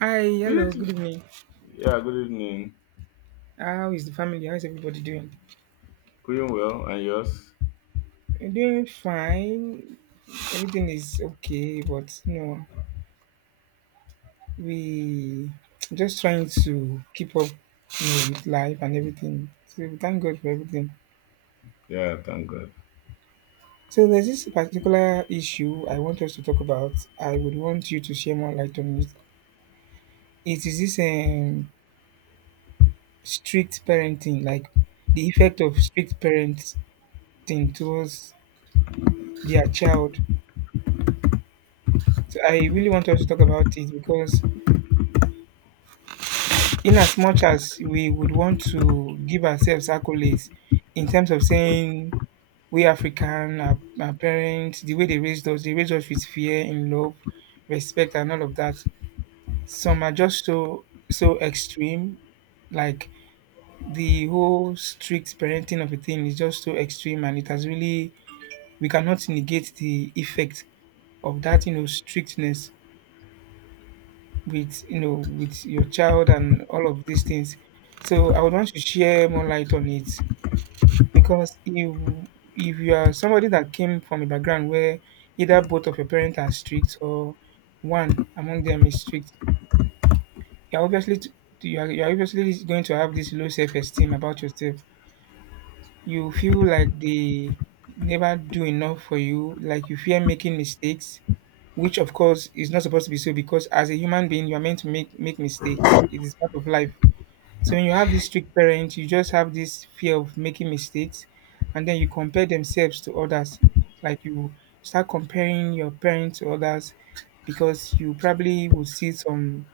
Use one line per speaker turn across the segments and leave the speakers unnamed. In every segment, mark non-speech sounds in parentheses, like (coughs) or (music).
Hi,
Good
hello, good
evening.
evening.
Yeah, good evening.
How is the family? How is everybody doing?
Doing well, and yours?
We're doing fine. Everything is okay, but you know, we just trying to keep up you know, with life and everything. So we thank God for everything.
Yeah, thank God.
So there's this particular issue I want us to talk about. I would want you to share more light on it. It is this strict parenting, like the effect of strict parenting towards their child. So I really want us to talk about it because in as much as we would want to give ourselves accolades in terms of saying we African, our parents, the way they raised us with fear and love, respect, and all of that. Some are just so extreme, like the whole strict parenting of a thing is just so extreme, and it has really we cannot negate the effect of that, you know, strictness with you know with your child and all of these things. So I would want to share more light on it because if you are somebody that came from a background where either both of your parents are strict or one among them is strict, you're obviously t- you are obviously going to have this low self esteem about yourself. You feel like they never do enough for you, like you fear making mistakes, which of course is not supposed to be so because as a human being you are meant to make mistakes. It is part of life. So when you have this strict parent, you just have this fear of making mistakes, and then you compare themselves to others. Like you start comparing your parents to others because you probably will see some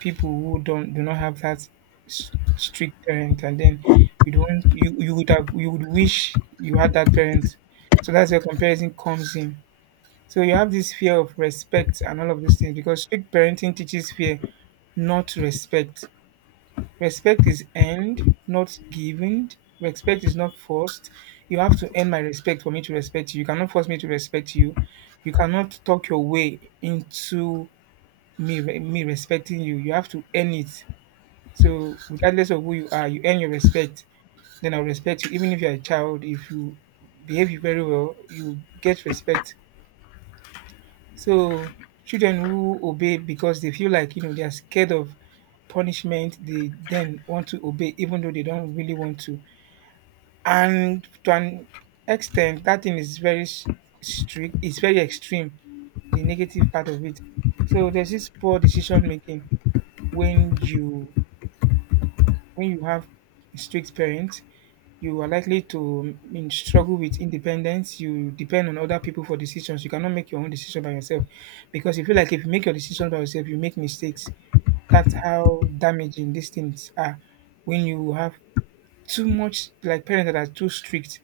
people who don't do not have that strict parent, and then you don't you you would have you would wish you had that parent. So that's where comparison comes in. So you have this fear of respect and all of those things because strict parenting teaches fear, not respect. Respect is earned, not given. Respect is not forced. You have to earn my respect for me to respect you. You cannot force me to respect you. You cannot talk your way into me respecting you. You have to earn it. So regardless of who you are, you earn your respect. Then I'll respect you. Even if you're a child, if you behave very well, you get respect. So children who obey because they feel like you know they are scared of punishment, they then want to obey even though they don't really want to. And to an extent, that thing is very strict, it's very extreme, the negative part of it. So there's this poor decision making when you when you have strict parents you are likely to struggle with independence. You depend on other people for decisions. You cannot make your own decision by yourself because you feel like if you make your decision by yourself, you make mistakes. That's how damaging these things are when you have too much, like parents that are too strict.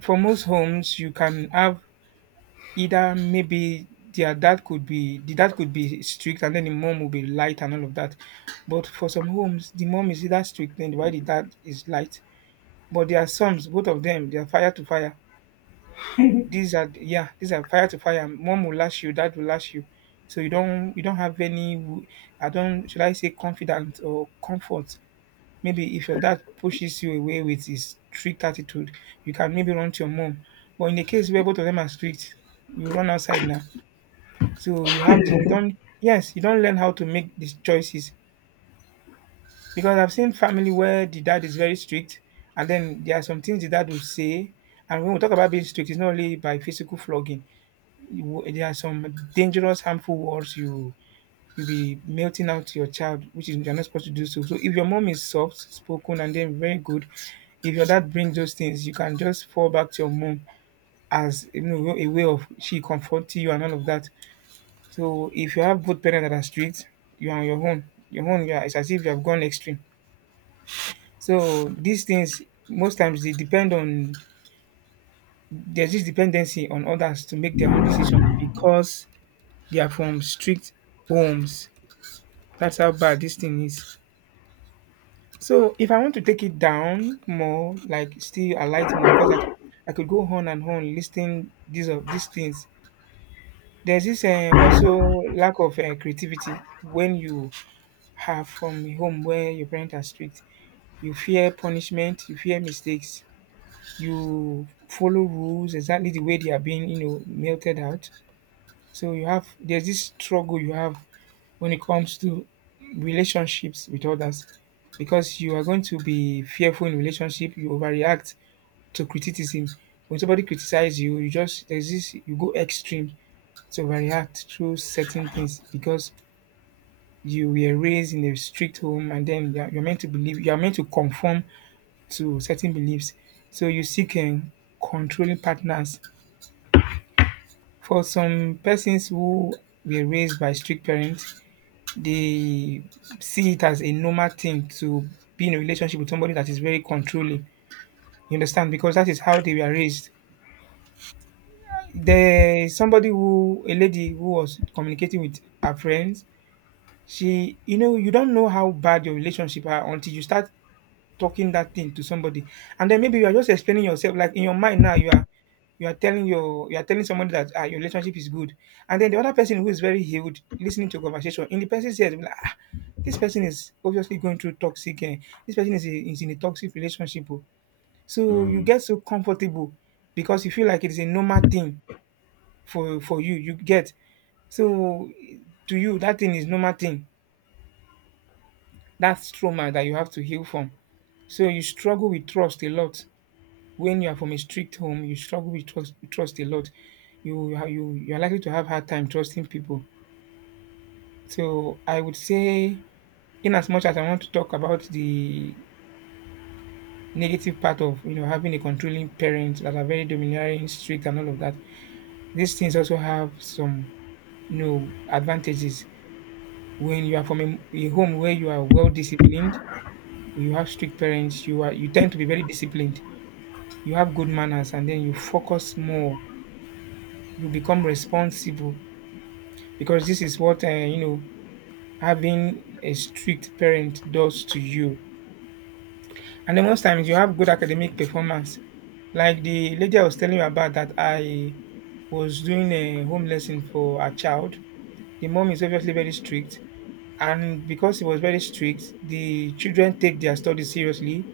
For most homes, you can have either maybe the dad could be strict and then the mom will be light and all of that. But for some homes, the mom is either strict and why the dad is light. But there are songs, both of them, they are fire to fire. These are yeah, these are fire to fire. One will lash you, that will lash you. So you don't have any I don't should I say confidence or comfort. Maybe if your dad pushes you away with his strict attitude, you can maybe run to your mom. But in the case where both of them are strict, you run outside now. So you have the, you don't yes, you don't learn how to make these choices. Because I've seen family where the dad is very strict, and then there are some things the dad will say. And when we talk about being strict, it's not only by physical flogging. There are some dangerous, harmful words you be melting out to your child, which is you're not supposed to do so. So if your mom is soft spoken and then very good, if your dad brings those things, you can just fall back to your mom as you know a way of she comforting you and all of that. So if you have both parents that are strict, you're on your own. Your own, yeah, it's as if you have gone extreme. So these things most times they depend on there's this dependency on others to make their own decision because they are from strict homes. That's how bad this thing is. So if I want to take it down more, like still I light more because I could go on and on listing these of these things. There's this also lack of creativity when you have from a home where your parents are strict. You fear punishment, you fear mistakes, you follow rules exactly the way they are being, you know, melted out. So you have there's this struggle you have when it comes to relationships with others because you are going to be fearful in relationship, you overreact to criticism. When somebody criticizes you, you just there's this you go extreme to overreact through certain things because you were raised in a strict home and then you're meant to believe you're meant to conform to certain beliefs. So you seek controlling partners. For some persons who were raised by strict parents, they see it as a normal thing to be in a relationship with somebody that is very controlling. You understand? Because that is how they were raised. There is somebody who, a lady who was communicating with her friends. She, you know, you don't know how bad your relationship are until you start talking that thing to somebody and then maybe you are just explaining yourself like in your mind now you are telling you are telling somebody that ah, your relationship is good and then the other person who is very healed listening to your conversation in the person's ears be like ah, this person is obviously going through toxic eh, this person is, a, is in a toxic relationship oh." So you
Mm.
get so comfortable because you feel like it is a normal thing for you you get so to you that thing is normal thing. That's trauma that you have to heal from. So you struggle with trust a lot. When you are from a strict home, you struggle with trust, trust a lot. You are likely to have hard time trusting people. So I would say, in as much as I want to talk about the negative part of you know having a controlling parent that are very domineering, strict, and all of that, these things also have some you know advantages. When you are from a home where you are well disciplined, you have strict parents, you tend to be very disciplined, you have good manners, and then you focus more. You become responsible because this is what you know having a strict parent does to you. And then most times you have good academic performance. Like the lady I was telling you about that I was doing a home lesson for a child. The mom is obviously very strict. And because it was very strict, the children take their studies seriously.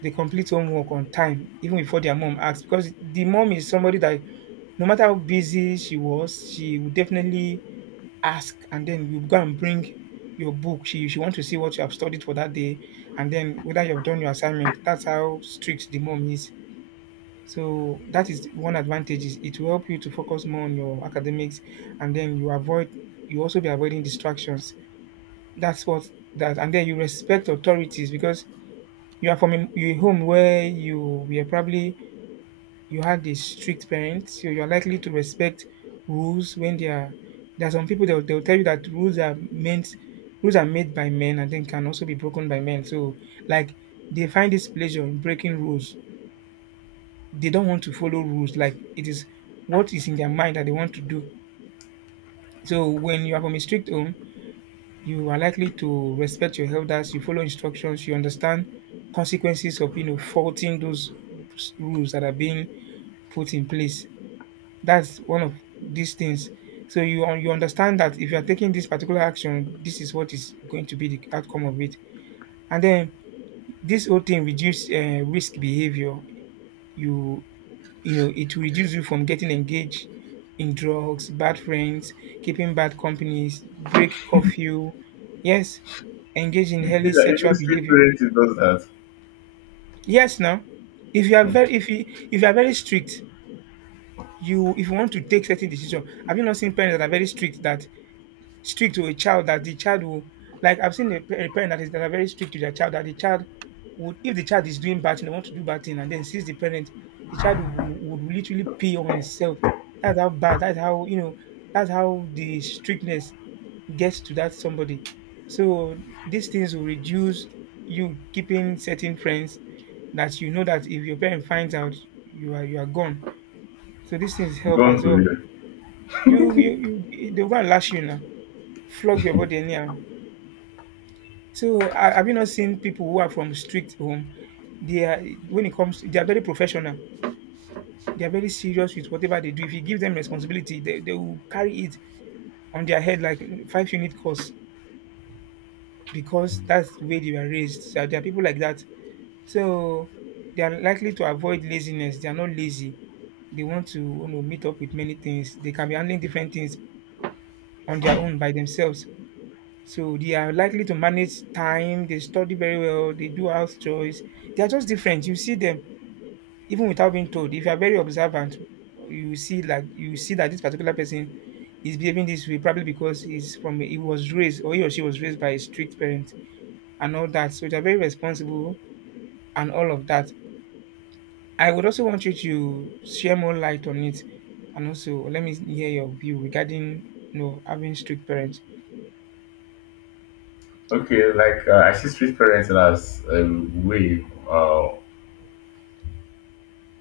They complete homework on time, even before their mom asks. Because the mom is somebody that no matter how busy she was, she would definitely ask and then you go and bring your book. She want to see what you have studied for that day and then whether you have done your assignment. That's how strict the mom is. So that is one advantage is it will help you to focus more on your academics and then you also be avoiding distractions. That's what that and then you respect authorities because you are from a home where you were probably you had a strict parent, so you're likely to respect rules when they are. There are some people they'll tell you that rules are meant, rules are made by men and then can also be broken by men. So like they find this pleasure in breaking rules. They don't want to follow rules. Like it is what is in their mind that they want to do. So when you are from a strict home, you are likely to respect your elders. You follow instructions. You understand consequences of you know faulting those rules that are being put in place. That's one of these things. So you understand that if you are taking this particular action, this is what is going to be the outcome of it. And then this whole thing reduce risk behavior. You you know it will reduce you from getting engaged in drugs, bad friends, keeping bad companies, break curfew. Yes, engage in
You feel
healthy
like even
sexual
street
behavior.
parenting does that.
Yes, now if you are very if you if you are very strict, you if you want to take certain decision, have you not seen parents that are very strict that strict to a child that the child will like I've seen a parent that are very strict to their child that the child would if the child is doing bad thing, they want to do bad thing and then sees the parent, the child would literally pay on itself. That's how bad. That's how you know. That's how the strictness gets to that somebody. So these things will reduce you keeping certain friends that you know that if your parent finds out, you are gone. So these things help
Gone
as
to
well.
here.
You they're gonna lash you now, flog your body anyhow. So have you not seen people who are from strict home? They are when it comes, they are very professional. They are very serious with whatever they do. If you give them responsibility, they will carry it on their head like five unit course because that's the way they were raised. So there are people like that. So they are likely to avoid laziness. They are not lazy. They want to meet up with many things. They can be handling different things on their own by themselves. So they are likely to manage time, they study very well, they do house chores. They are just different. You see them even without being told. If you are very observant, you will see that this particular person is behaving this way probably because he was raised or he or she was raised by a strict parent and all that. So they are very responsible and all of that. I would also want you to share more light on it and also let me hear your view regarding having strict parents.
Okay, like I see street parenting as a way, uh,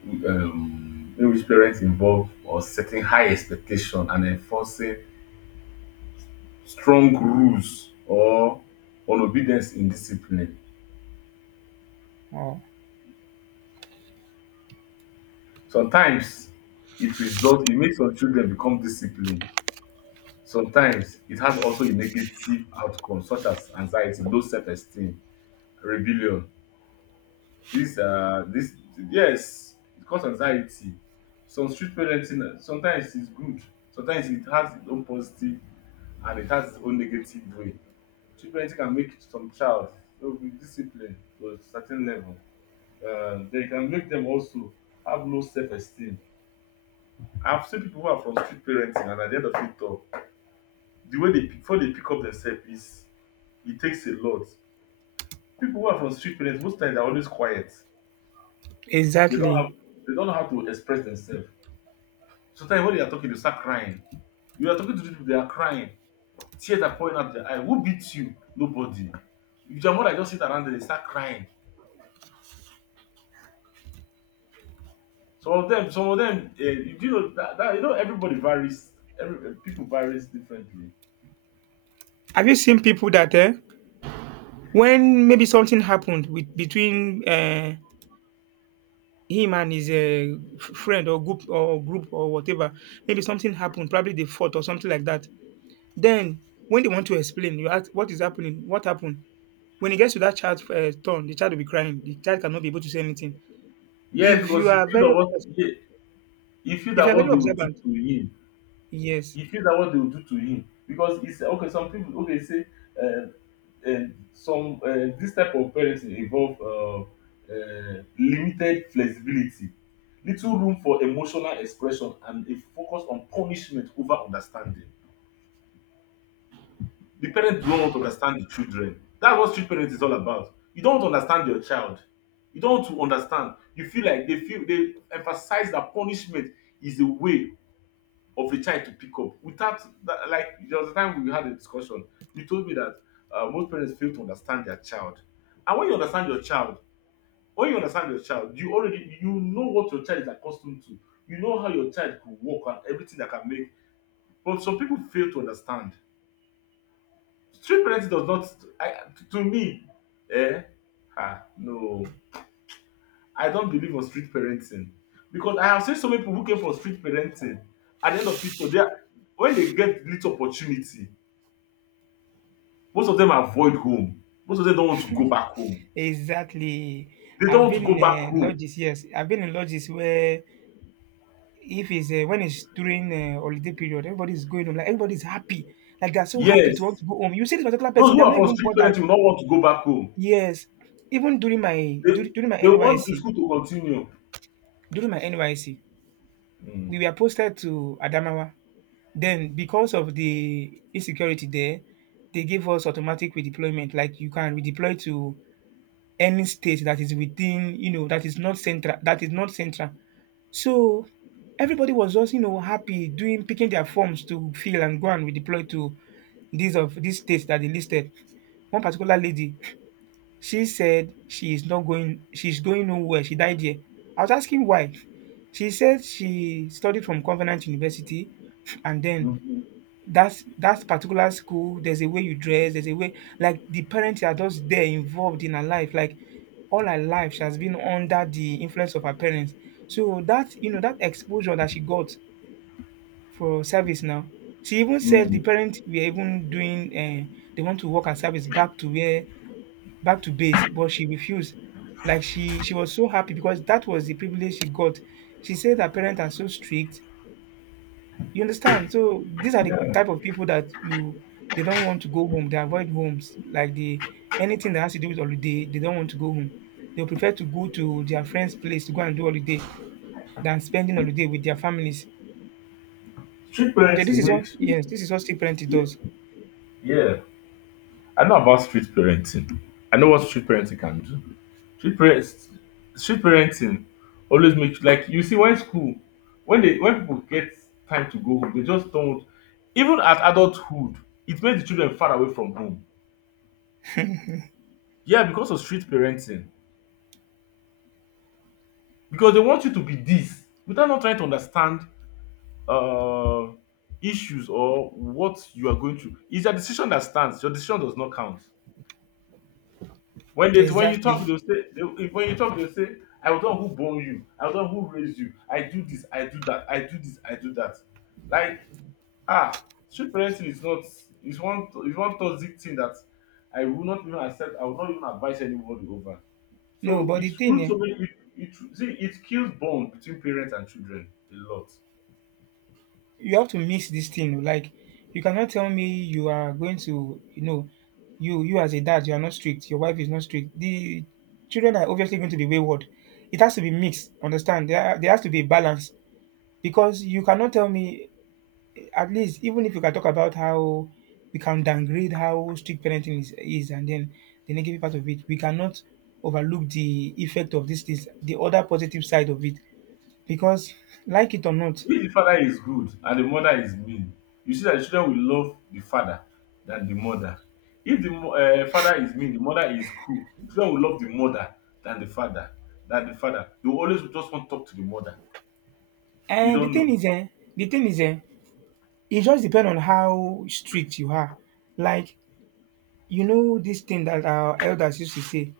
um, in which parents involve or setting high expectation and enforcing strong rules or on obedience in discipline.
Oh,
Sometimes it makes some children become disciplined. Sometimes it has also a negative outcome, such as anxiety, low self-esteem, rebellion. This, uh, this, yes, it causes anxiety. Some street parenting sometimes is good, sometimes it has its own positive and it has its own negative way. Street parenting can make some child to be disciplined to a certain level. They can make them also have low self-esteem. I've seen people who are from street parenting, and at the end of it all, the way they pick- before they pick up themselves is it takes a lot. People who are from street parents, most times they're always quiet. They don't
exactly.
have they don't know how to express themselves. Sometimes when they are talking, they start crying. You are talking to people, they are crying. Tears are pouring out their eye. Who beats you? Nobody. If your mother just sit around there, they start crying. Some of them, you do know that you know everybody varies. People varies differently.
Have you seen people that eh, when maybe something happened with between him and his friend or group or whatever, maybe something happened, probably they fought or something like that. Then when they want to explain, you ask what is happening, what happened. When it gets to that child's turn, the child will be crying. The child cannot be able to say anything.
Yes,
If you
because he
are
feels that
very,
he feels
if you
that
are
what
very
they will do
observant,
to him.
yes,
He feels that what they will do to him because he said, okay, some people okay say uh, uh, some this type of parenting involve limited flexibility, little room for emotional expression and a focus on punishment over understanding. The parents don't want to understand the children. That's what street parents is all about. You don't want to understand your child. You don't want to understand You feel like they feel they emphasize that punishment is a way of a child to pick up without that. Like, there was a time we had a discussion. You told me that most parents fail to understand their child, and when you understand your child, you already you know what your child is accustomed to. You know how your child could walk and everything that can make, but some people fail to understand. Street parenting does not. I, to me, eh no, I don't believe on street parenting, because I have seen so many people who came from street parenting. At the end of it all, they are, when they get little opportunity. Most of them avoid home. Most of them don't want to go back home.
exactly.
They don't
I've
want
been
to go back
in
home.
lodges, yes, I've been in lodges where if it's when it's during holiday period, everybody's going home. Like everybody's happy. Like they're so happy to want
Yes.
to go home. You see this particular
Those
person,
who
they're
are
not
from
even
strict
bothered.
parenting will not want to go back home.
Yes, even
They
during my
they want the
NYC,
school to continue.
during my NYC,
Mm.
we were posted to Adamawa. Then because of the insecurity there, they gave us automatic redeployment. Like you can redeploy to any state that is within, you know, that is not central. So everybody was just, you know, happy doing picking their forms to fill and go and redeploy to these states that they listed. One particular lady, she said she is not going, she's going nowhere. She died here. I was asking why. She said she studied from Covenant University and then
Mhm.
that's that particular school, there's a way you dress, there's a way like the parents are just there involved in her life. Like all her life, she has been under the influence of her parents. So that you know that exposure that she got for service now, she even said the
Mm.
parents were even doing. They want to work at service back to base, but she refused. Like she was so happy because that was the privilege she got. She said her parents are so strict you understand? So these are the
Yeah.
type of people that you they don't want to go home. They avoid homes. Like the anything that has to do with holiday, they don't want to go home. They prefer to go to their friend's place to go and do holiday than spending holiday with their families.
Strict
Yeah, this
parenting
is what
makes.
yes, this is what still parenting
Yeah.
does.
Yeah. I know about street parenting. I know what street parenting can do. Street parents street parenting always makes, like, you see when school, when people get time to go home, they just don't, even at adulthood, it makes the children far away from home. Yeah, because of strict parenting. Because they want you to be this without not trying to understand uh, issues or what you are going through. It's your decision that stands. Your decision does not count. When you
Exactly.
talk, they'll say, they, if when you talk, they'll say, I was the one who born you, I was the one who raised you, I do this, I do that, I do this, I do that. Like, strict parenting is not, is one toxic thing that I will not even accept, I will not even advise anybody over.
No,
So
but
it
the thing,
rules
eh,
so many. It kills bond between parents and children a lot.
you have to mix this thing. Oh, like you cannot tell me you are going to, you know, you as a dad, you are not strict. Your wife is not strict. The children are obviously going to be wayward. It has to be mixed. Understand? There has to be a balance because you cannot tell me at least even if you can talk about how we can downgrade how strict parenting is and then the negative part of it, we cannot overlook the effect of this things, the other positive side of it because like it or not
If the father is good and the mother is mean, you see that the children will love the father than the mother. If the father is mean, the mother is cool. The children will love the mother than the father. Than the father, they will always just want to talk to the mother. You
and the
don't
thing
know.
is eh, the thing is eh, it just depends on how strict you are. Like you know this thing that our elders used to say,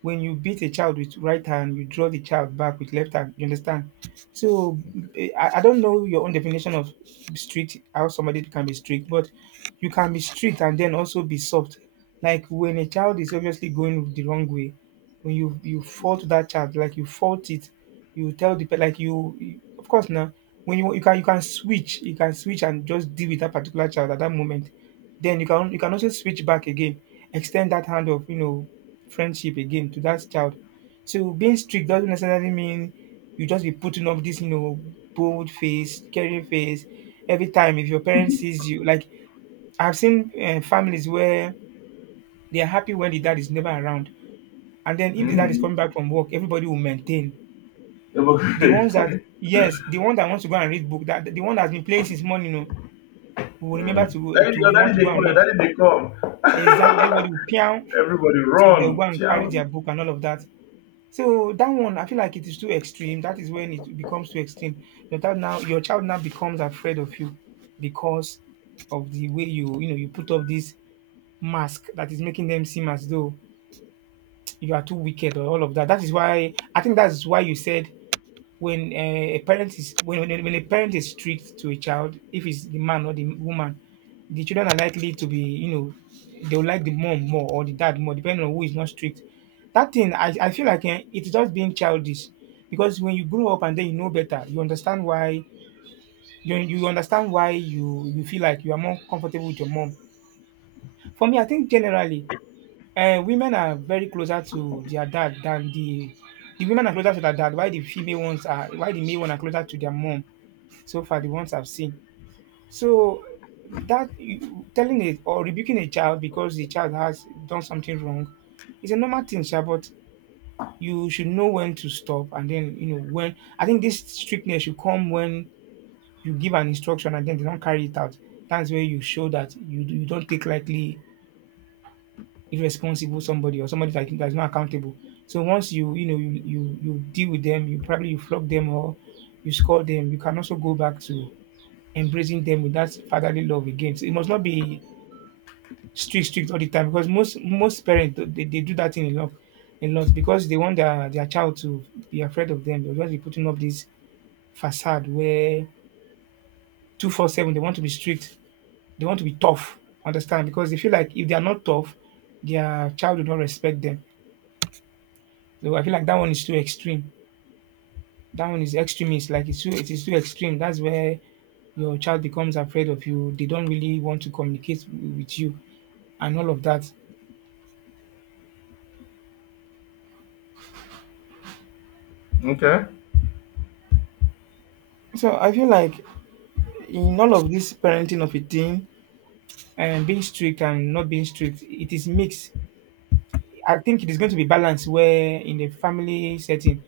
when you beat a child with right hand, you draw the child back with left hand. You understand? So eh, I don't know your own definition of strict, how somebody can be strict, but you can be strict and then also be soft. Like when a child is obviously going the wrong way, when you fault that child, like you fault it, you tell the pe- like you- of course now when you can you can switch and just deal with that particular child at that moment. Then you can also switch back again, extend that hand of friendship again to that child. So being strict doesn't necessarily mean you just be putting up this bold face, caring face every time if your parents sees you. Like I've seen families where they are happy when the dad is never around, and then if the dad is coming
Mm.
back from work, everybody will maintain. The ones that
Hypocrite.
yes, the one that wants to go and read book, that the one that's been playing since morning, you know, will remember
Mm.
to
That is your daddy.
want to
They
go and
come. Your
read.
daddy. They come.
Exactly, everybody will piang.
Everybody
So they'll go
run.
and carry
Ciao.
their book and all of that. So that one, I feel like it is too extreme. That is when it becomes too extreme. Your child now becomes afraid of you because of the way you, you know, you put up this mask that is making them seem as though you are too wicked or all of that. That is why I think that's why you said when a parent is strict to a child, if it's the man or the woman, the children are likely to be you know they will like the mom more or the dad more, depending on who is not strict. That thing I feel like eh, it's just being childish because when you grow up and then you know better, you understand why you feel like you are more comfortable with your mom. For me, I think generally, women are very closer to their dad than the women are closer to their dad. Why the female ones are why the male one are closer to their mom so far the ones I've seen. So that you- telling it or rebuking a child because the child has done something wrong is a normal thing, sha, but you should know when to stop and then you know when I think this strictness should come when you give an instruction and then they don't carry it out. That's where you show that you don't take lightly irresponsible somebody or somebody that that's not accountable. So once you you know you you you deal with them, you probably you flog them or you scold them, you can also go back to embracing them with that fatherly love again. So it must not be strict, strict all the time because most parents they do that thing a lot because they want their child to be afraid of them. They'll just be putting up this facade where 24/7 they want to be strict, they want to be tough. Understand? Because they feel like if they are not tough, their child will not respect them. So I feel like that one is too extreme. That one is extremist. Like it is too extreme. That's where your child becomes afraid of you. They don't really want to communicate with you and all of that.
Okay.
So I feel like in all of this parenting of a teen and being strict and not being strict, it is mixed. I think it is going to be balanced where in a family setting,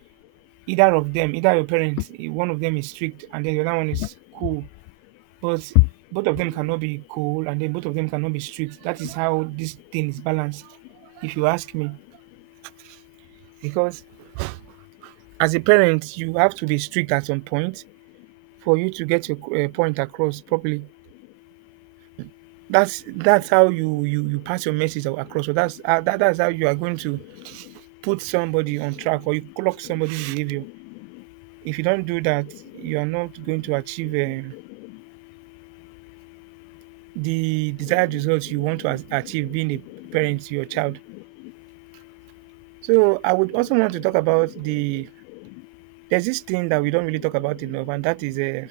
either of them, either your parents, one of them is strict and then the other one is cool. But both of them cannot be cool and then both of them cannot be strict. That is how this thing is balanced, if you ask me. Because as a parent, you have to be strict at some point for you to get your point across properly. That's how you pass your message across. So that's that's how you are going to put somebody on track or you clock somebody's behavior. If you don't do that, you are not going to achieve the desired results you want to achieve being a parent to your child. So I would also want to talk about there's this thing that we don't really talk about enough, and that is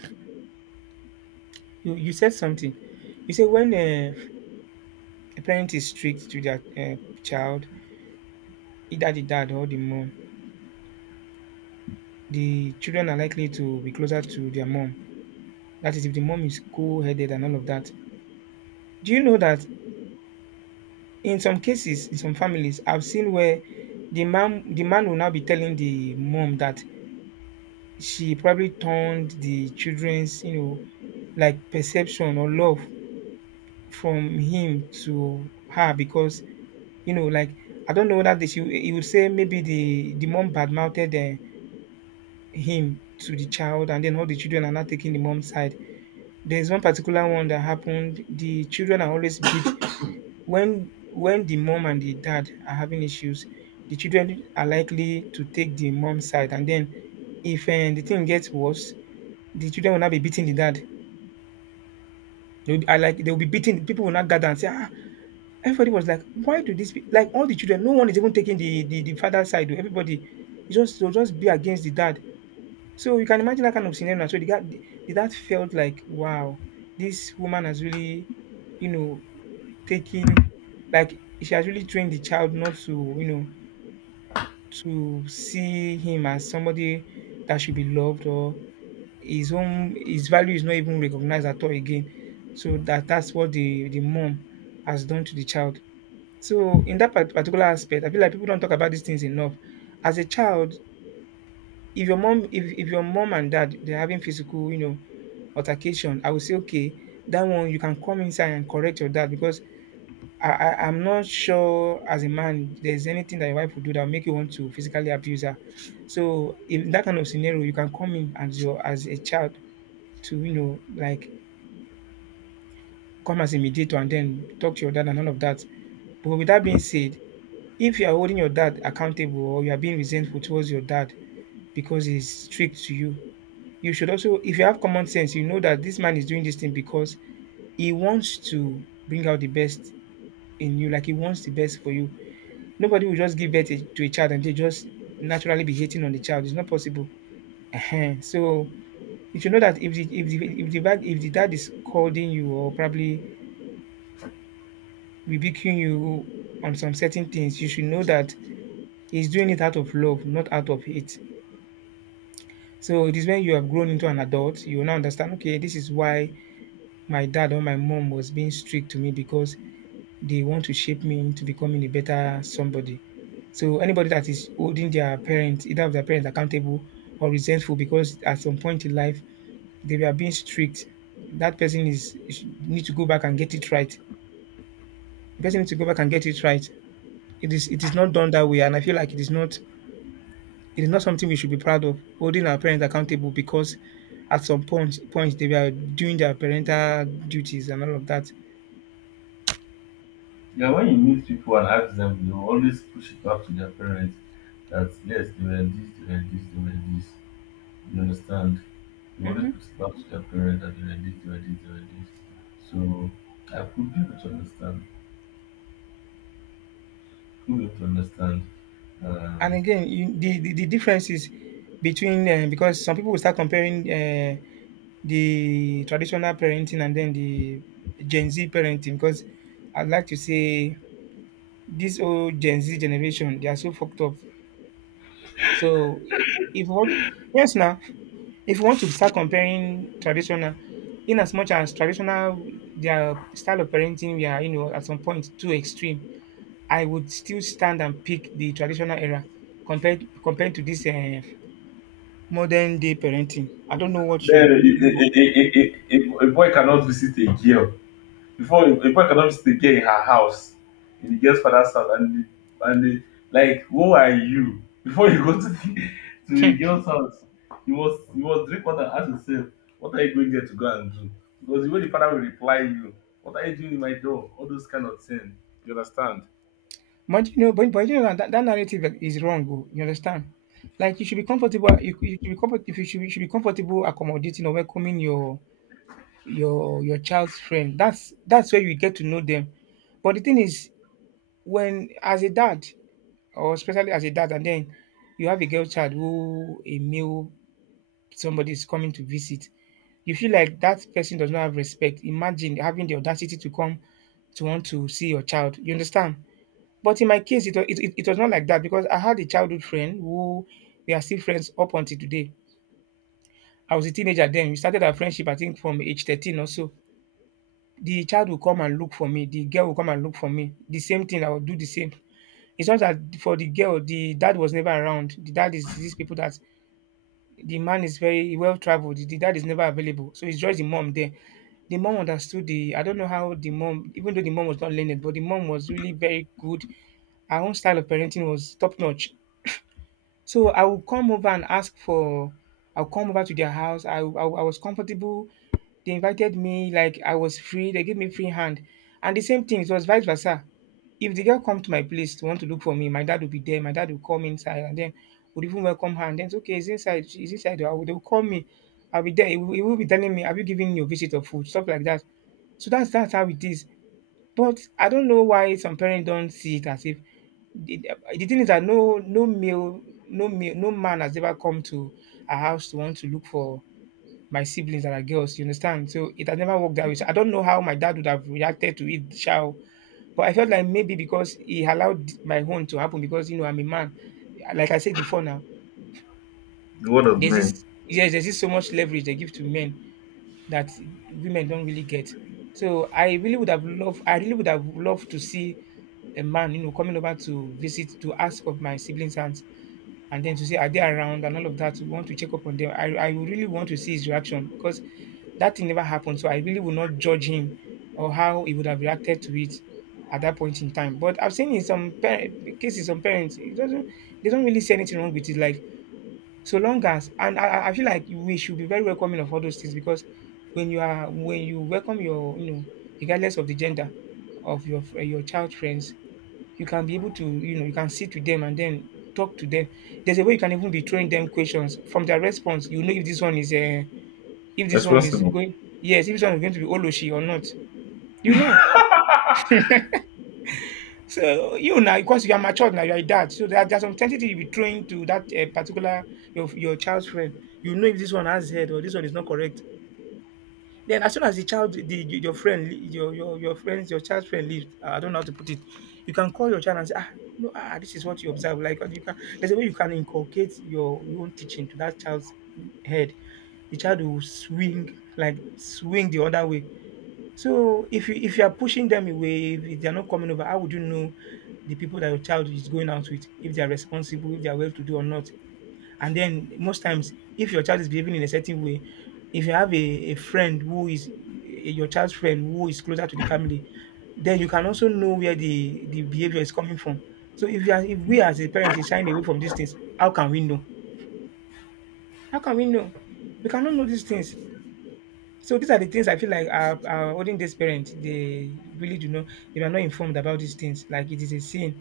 you said something. You say when a parent is strict to their child, either the dad or the mom, the children are likely to be closer to their mom. That is, if the mom is cool headed and all of that. Do you know that in some cases, in some families, I've seen where the man will now be telling the mom that she probably turned the children's, you know, like perception or love from him to her because you know, like I don't know whether they should he would say maybe the mom bad mouthed him to the child and then all the children are not taking the mom's side. There's one particular one that happened. The children are always beat (coughs) when the mom and the dad are having issues. The children are likely to take the mom's side, and then if the thing gets worse, the children will not be beating the dad. They will be, I like they will be beating. People will not gather and say, ah, everybody was like, why do this? Be? Like all the children, no one is even taking the father's side. Oh, everybody, it just they'll just be against the dad. So you can imagine that kind of scenario. So the dad felt like, wow, this woman has really, you know, taking, like she has really trained the child not to, you know, to see him as somebody that should be loved or his own, his value is not even recognized at all again. So that's what the mom has done to the child. So in that particular aspect, I feel like people don't talk about these things enough. As a child, if your mom and dad they're having physical, you know, altercation, I would say okay, that one you can come inside and correct your dad because I'm not sure as a man there's anything that your wife will do that will make you want to physically abuse her. So in that kind of scenario, you can come in as your as a child to, you know, like come as a mediator and then talk to your dad and all of that. But with that being said, if you are holding your dad accountable or you are being resentful towards your dad because he's strict to you, you should also, if you have common sense, you know that this man is doing this thing because he wants to bring out the best in you, like he wants the best for you. Nobody will just give birth to a child and they just naturally be hating on the child. It's not possible. Ehen. So if you know that if the if the if the dad is scolding you or probably rebuking you on some certain things, you should know that he's doing it out of love, not out of hate. So it is when you have grown into an adult, you will now understand, okay, this is why my dad or my mom was being strict to me because they want to shape me into becoming a better somebody. So anybody that is holding their parents, either of their parents accountable or resentful because at some point in life they were being strict, that person need to go back and get it right. The person needs to go back and get it right. It is not done that way, and I feel like it is not something we should be proud of holding our parents accountable because at some point they were doing their parental duties and all of that.
Yeah, when you meet people and ask them, they will always push it back to their parents that, yes, they were this, they were this, they were this. You understand? They always
Mhm.
push it back to their parents that they were this, they were this, they were this. So I could be able to understand. Could be able to understand.
And
Um,
again, you, the difference is between because some people will start comparing the traditional parenting and then the Gen Z parenting because I'd like to say this old Gen Z generation they are so fucked up. So if you want, yes now, if you want to start comparing traditional, in as much as traditional, their style of parenting we are, you know, at some point too extreme, I would still stand and pick the traditional era compared to this. Modern day parenting. I don't know what
then,
you
a,
you
a, a, a, a a boy cannot visit a girl. Before, a boy cannot visit a girl in her house, in the girl's father's house, and the, like, who are you? Before you go to the (laughs) to the girl's house, you must drink water and ask yourself, what are you going there to go and do? Because the way the father will reply you, what are you doing in my door? All those kind of things. You understand?
but you know that, that narrative is wrong oh, you understand? Like you should be you should be comfortable you should be comfortable accommodating or welcoming your your child's friend. That's where you get to know them. But the thing is when, as a dad, or especially as a dad, and then you have a girl child who a male somebody is coming to visit, you feel like that person does not have respect. Imagine having the audacity to come to want to see your child. You understand? But in my case, it, wa- it was not like that because I had a childhood friend who we are still friends up until today. I was a teenager then. We started our friendship, I think, from age 13 or so. The child will come and look for me. The girl will come and look for me. The same thing, I will do the same. It's not that for the girl, the dad was never around. The dad is these people that the man is very well traveled. The dad is never available. So it's just the mom there. The mom understood the, I don't know how the mom, even though the mom was not learned, but the mom was really very good. Her own style of parenting was top notch. So I would come over and ask for, I'll come over to their house. I was comfortable, they invited me, like I was free, they gave me free hand, and the same thing, it was vice versa. If the girl come to my place to want to look for me, my dad will be there, my dad will come inside and then would even welcome her and then okay it's inside, she's inside, they will call me. I'll be there, he will be telling me, have you given your visitor food, stuff like that. So that's how it is. But I don't know why some parents don't see it as if the, the thing is that no man has ever come to a house to want to look for my siblings that are girls. You understand? So it has never worked that way. So I don't know how my dad would have reacted to it, shall. But I felt like maybe because he allowed my own to happen because you know I'm a man. Like I said before, now
The word of man.
there's this so much leverage they give to men that women don't really get. So I really would have loved to see a man, you know, coming over to visit to ask of my siblings' hands and then to say, are they around? And all of that. We want to check up on them. I would really want to see his reaction because that thing never happened. So I really would not judge him or how he would have reacted to it at that point in time. But I've seen in some cases, some parents, it doesn't, they don't really see anything wrong with it. Like, so long as, and I feel like we should be very welcoming of all those things because when you welcome your regardless of the gender of your your child friends, you can be able to, you can sit with them and then talk to them. There's a way you can even be throwing them questions. From their response, you know if this one is if this one is
Responsible.
going yes, if this one is going to be Oloshi or not. You know. So you now because you are matured now, you are a dad. So there's some tendency you be throwing to that particular your child's friend. You know if this one has head or this one is not correct. Then as soon as the child, the your friend, lea- your friends, your child's friend leaves, I don't know how to put it. You can call your child and say, ah, no, ah, this is what you observe. Like, and you can there's a way you can inculcate your own teaching to that child's head. The child will swing the other way. So if you are pushing them away, if they are not coming over, how would you know the people that your child is going out with, if they are responsible, if they are well to do or not? And then most times, if your child is behaving in a certain way, if you have a friend who is your child's friend who is closer to the family, then you can also know where the behavior is coming from. So if you are, if we as a parent is shying away from these things, how can we know? How can we know? We cannot know these things. So these are the things I feel like are holding these parents. They really do know they are not informed about these things. Like it is a sin.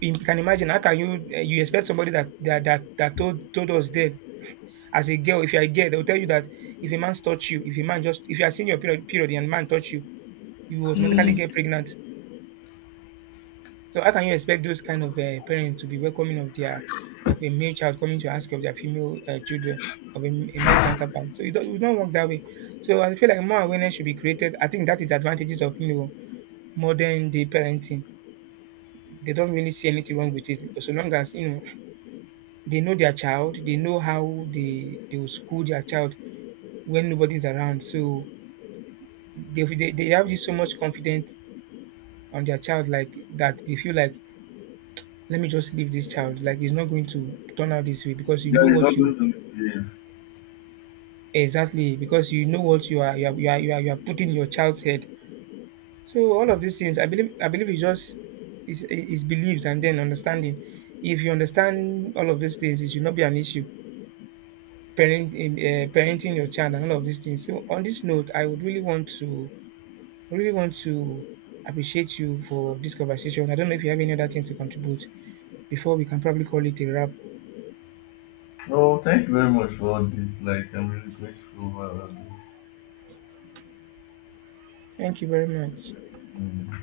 You can imagine how can you you expect somebody that told us then. As a girl, if you're a girl, they'll tell you that if a man touch you, if a man just if you are seeing your period and man touch you, you will automatically
Mm.
get pregnant. So how can you expect those kind of parents to be welcoming of their of a male child coming to ask of their female children of a male counterpart? So it don't work that way. So I feel like more awareness should be created. I think that is the advantages of, you know, modern day parenting. They don't really see anything wrong with it so long as you know they know their child, they know how they will school their child when nobody's around. So they have this so much confidence on their child like that they feel like let me just leave this child, like it's not going to turn out this way because you
Yeah,
know
you're
what
not
you
going to behave.
exactly, because you know what you are putting in your child's head. So all of these things, I believe it's just is beliefs and then understanding. If you understand all of these things, it should not be an issue parent in, parenting your child and all of these things. So on this note, I really want to appreciate you for this conversation. I don't know if you have any other thing to contribute before we can probably call it a wrap.
Oh, thank you very much for all this. Like, I'm really grateful for all this.
Thank you very much.
Mm.